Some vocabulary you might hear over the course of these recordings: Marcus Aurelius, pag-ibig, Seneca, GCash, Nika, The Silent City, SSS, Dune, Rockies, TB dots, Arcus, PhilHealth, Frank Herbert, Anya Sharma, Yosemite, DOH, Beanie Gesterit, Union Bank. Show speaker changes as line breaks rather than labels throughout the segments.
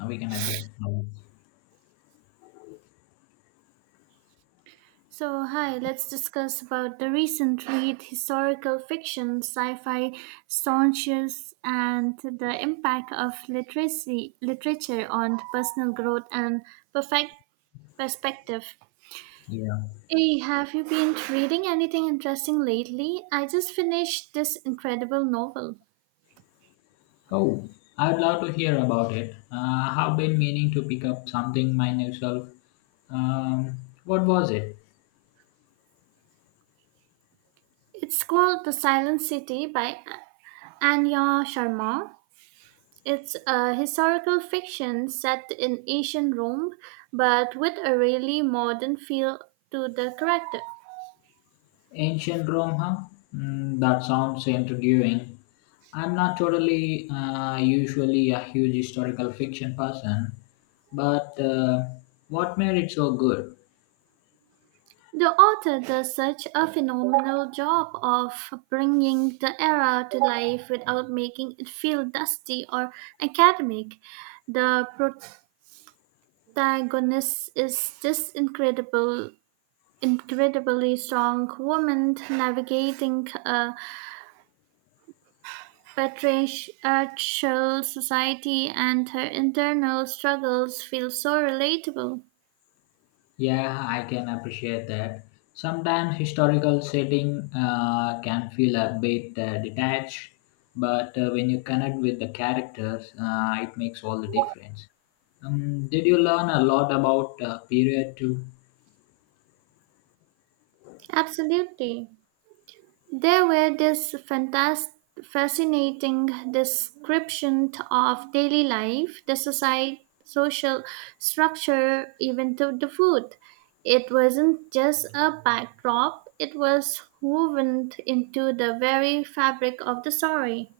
We can adjust now.
So, hi, let's discuss about the recent read historical fiction, sci-fi staunches, and the impact of literacy literature on personal growth and perfect perspective.
Yeah.
Hey, have you been reading anything interesting lately? I just finished this incredible novel.
Oh, I'd love to hear about it. I've been meaning to pick up something myself. Um, what was it?
It's called The Silent City by Anya Sharma. It's a historical fiction set in ancient Rome, but with a really modern feel to the character.
Ancient Rome, huh? Mm, that sounds intriguing. I'm not totally usually a huge historical fiction person, but what made it so good?
The author does such a phenomenal job of bringing the era to life without making it feel dusty or academic. The protagonist is this incredibly strong woman navigating a patriarchal society and her internal struggles feel so relatable.
Yeah, I can appreciate that. Sometimes historical setting can feel a bit detached, but when you connect with the characters, it makes all the difference. Did you learn a lot about period too?
Absolutely. There were this fascinating description of daily life, the society, social structure, even to the food. It wasn't just a backdrop, it was woven into the very fabric of the story.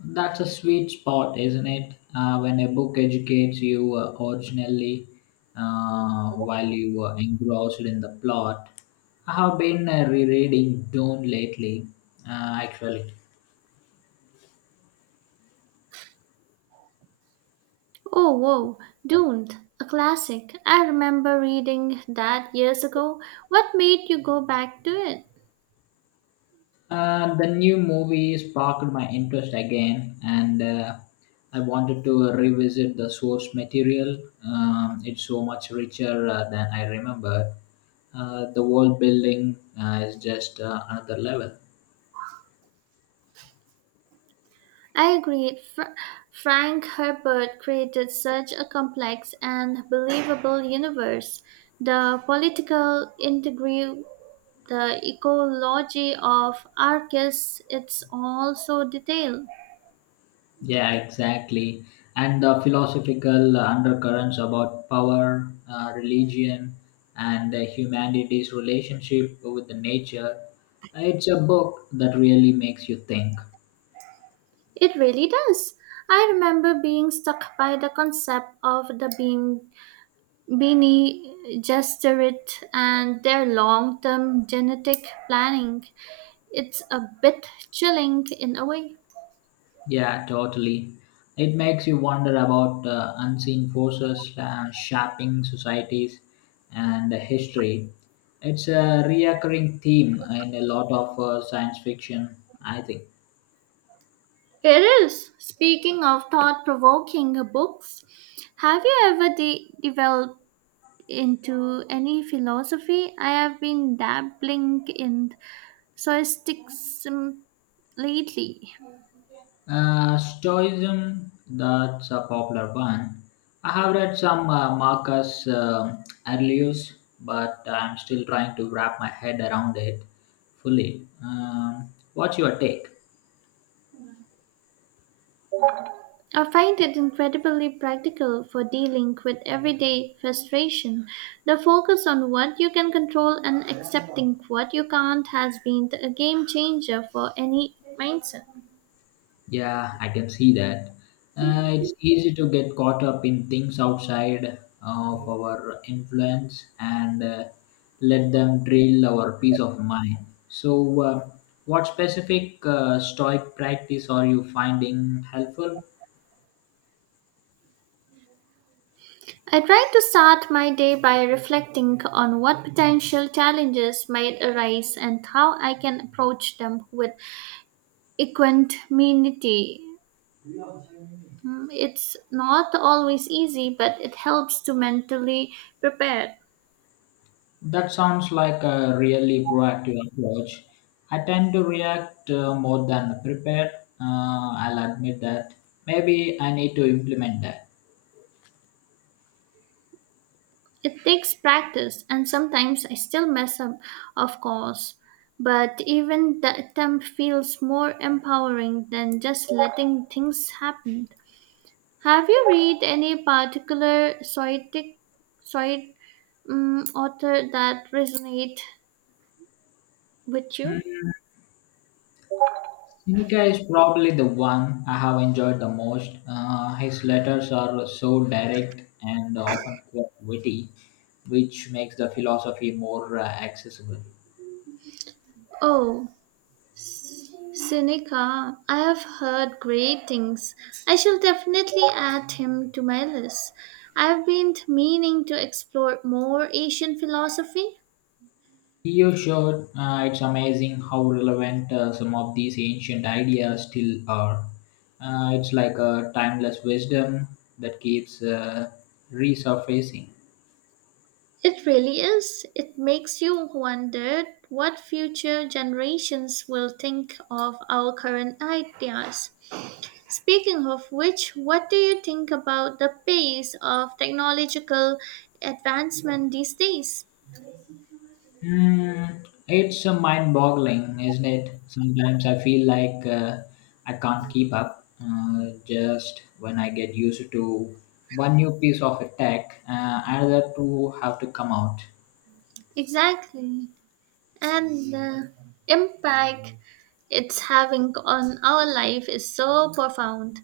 That's a sweet spot, isn't it? When a book educates you originally while you were engrossed in the plot. I have been rereading Dune lately, actually.
Oh, whoa, Doomed, a classic. I remember reading that years ago. What made you go back to it?
The new movie sparked my interest again, and I wanted to revisit the source material. It's so much richer than I remembered. The world building is just another level.
I agree. Frank Herbert created such a complex and believable universe. The political intrigue, the ecology of Arcus, it's all so detailed.
Yeah, exactly. And the philosophical undercurrents about power, religion, and humanity's relationship with the nature. It's a book that really makes you think.
It really does. I remember being struck by the concept of the beam Beanie Gesterit, and their long term genetic planning. It's a bit chilling in a way.
Yeah, totally. It makes you wonder about unseen forces shaping societies and history. It's a recurring theme in a lot of science fiction, I think.
It is. Speaking of thought provoking books, have you ever developed into any philosophy? I have been dabbling in Stoicism lately.
Stoicism, that's a popular one. I have read some Marcus Aurelius, but I'm still trying to wrap my head around it fully. What's your take?
I find it incredibly practical for dealing with everyday frustration. The focus on what you can control and accepting what you can't has been a game changer for any mindset.
Yeah, I can see that. It's easy to get caught up in things outside of our influence and let them drill our peace of mind. So, what specific stoic practice are you finding helpful?
I try to start my day by reflecting on what potential challenges might arise and how I can approach them with equanimity. It's not always easy, but it helps to mentally prepare.
That sounds like a really proactive approach. I tend to react more than prepare. I'll admit that. Maybe I need to implement that.
It takes practice, and sometimes I still mess up, of course, but even the attempt feels more empowering than just letting things happen. Have you read any particular Soitic, Soit author that resonate with you?
Nika is probably the one I have enjoyed the most. His letters are so direct and often quite witty, which makes the philosophy more accessible.
Oh, Seneca, I have heard great things. I shall definitely add him to my list. I've been meaning to explore more Asian philosophy.
You showed it's amazing how relevant some of these ancient ideas still are. It's like a timeless wisdom that keeps resurfacing.
It really is. It makes you wonder what future generations will think of our current ideas. Speaking of which, what do you think about the pace of technological advancement these days?
Mm, it's mind-boggling, isn't it? Sometimes I feel like I can't keep up. Just when I get used to one new piece of tech, another two have to come out.
Exactly. And the impact it's having on our life is so profound.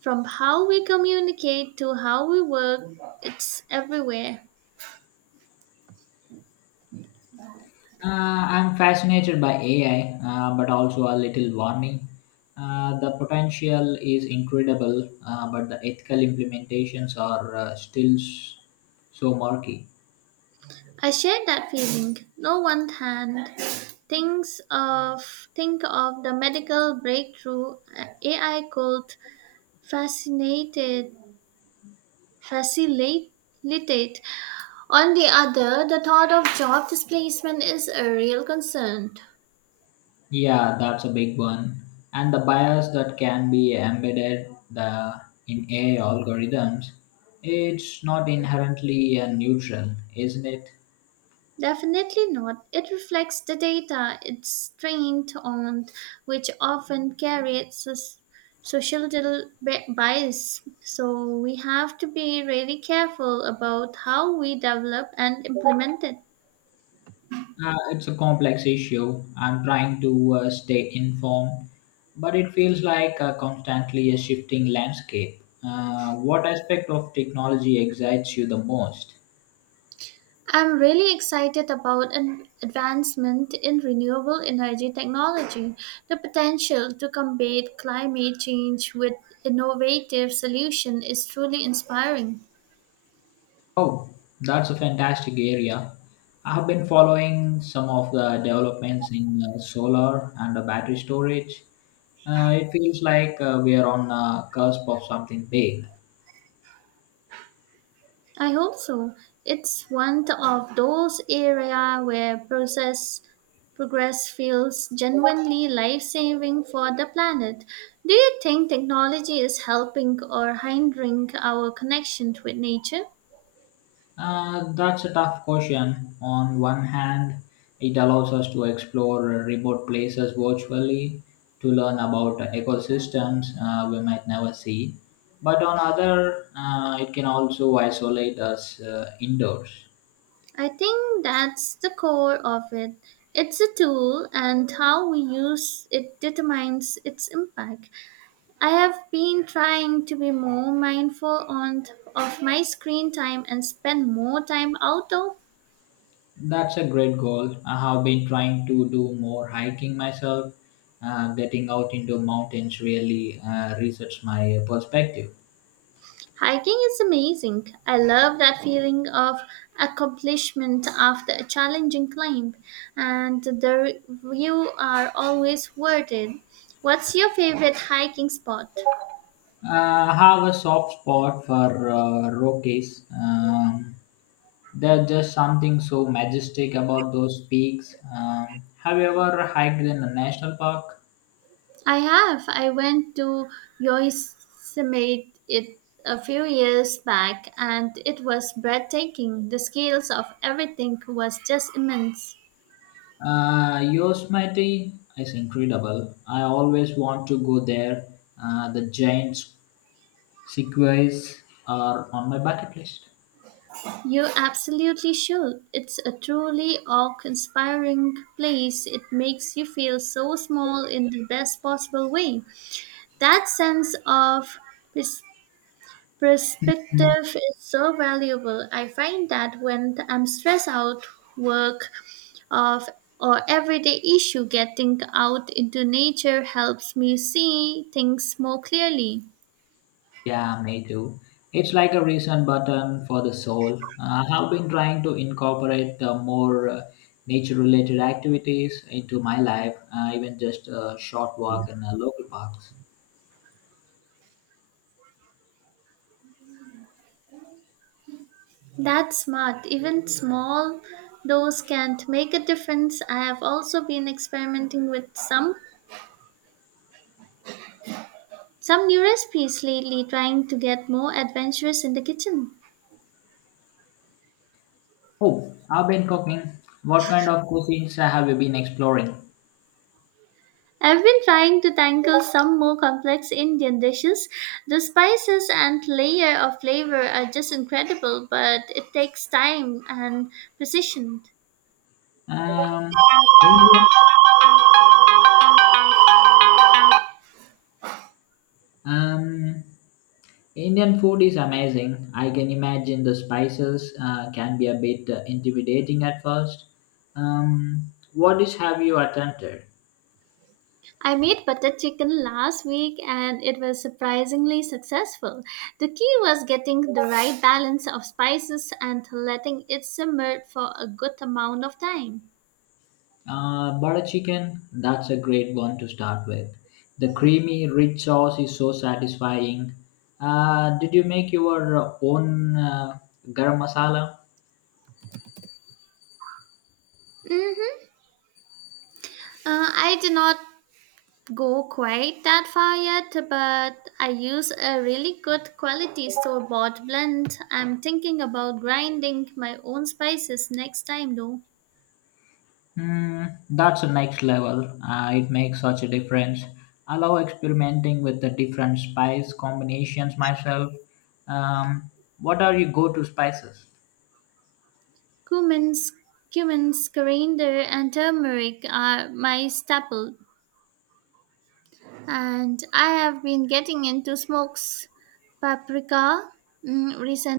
From how we communicate to how we work, it's everywhere.
I'm fascinated by AI, but also a little warning. The potential is incredible, but the ethical implementations are still so murky.
I share that feeling. No one can think of the medical breakthrough AI could fascinated facilitate. On the other, the thought of job displacement is a real concern.
Yeah, that's a big one. And the bias that can be embedded in AI algorithms, it's not inherently neutral, isn't it?
Definitely not. It reflects the data it's trained on, which often carries societal bias. So we have to be really careful about how we develop and implement it.
It's a complex issue. I'm trying to stay informed, but it feels like constantly a shifting landscape. What aspect of technology excites you the most?
I'm really excited about an advancement in renewable energy technology, the potential to combat climate change with innovative solution is truly inspiring.
Oh, that's a fantastic area. I have been following some of the developments in solar and battery storage. It feels like we are on the cusp of something big.
I hope so. It's one of those areas where process progress feels genuinely life-saving for the planet. Do you think technology is helping or hindering our connection with nature?
That's a tough question. On one hand, it allows us to explore remote places virtually to learn about ecosystems we might never see. But on other, it can also isolate us indoors.
I think that's the core of it. It's a tool, and how we use it determines its impact. I have been trying to be more mindful on of my screen time and spend more time outdoor.
That's a great goal. I have been trying to do more hiking myself. Getting out into mountains really resets my perspective.
Hiking is amazing. I love that feeling of accomplishment after a challenging climb, and the view are always worth it. What's your favorite hiking spot?
Uh, I have a soft spot for Rockies. There's just something so majestic about those peaks. Have you ever hiked in a national park?
I have. I went to Yosemite it a few years back, and it was breathtaking. The scales of everything was just immense.
Yosemite is incredible. I always want to go there. The giant sequoias are on my bucket list.
You absolutely should. It's a truly awe-inspiring place. It makes you feel so small in the best possible way. That sense of pers- perspective is so valuable. I find that when I'm stressed out, work of or everyday issue, getting out into nature helps me see things more clearly.
Yeah, me too. It's like a reason button for the soul. I have been trying to incorporate more nature-related activities into my life, even just a short walk in local parks.
That's smart. Even small dose can't make a difference. I have also been experimenting with some new recipes lately, trying to get more adventurous in the kitchen.
Oh, I've been cooking. What kind of cuisines have you been exploring?
I've been trying to tackle some more complex Indian dishes. The spices and layer of flavor are just incredible, but it takes time and precision.
Um, Indian Um, Indian food is amazing. I can imagine the spices can be a bit intimidating at first. What dish have you attempted?
I made butter chicken last week and it was surprisingly successful. The key was getting the right balance of spices and letting it simmer for a good amount of time.
Butter chicken, that's a great one to start with. The creamy, rich sauce is so satisfying. Did you make your own garam masala?
hmm I did not go quite that far yet, but I use a really good quality store bought blend. I'm thinking about grinding my own spices next time though.
Mm, that's the next level. It makes such a difference. I love experimenting with the different spice combinations myself. Um, what are your go-to spices?
Cumin, cumin, coriander, and turmeric are my staple and I have been getting into smokes paprika recently.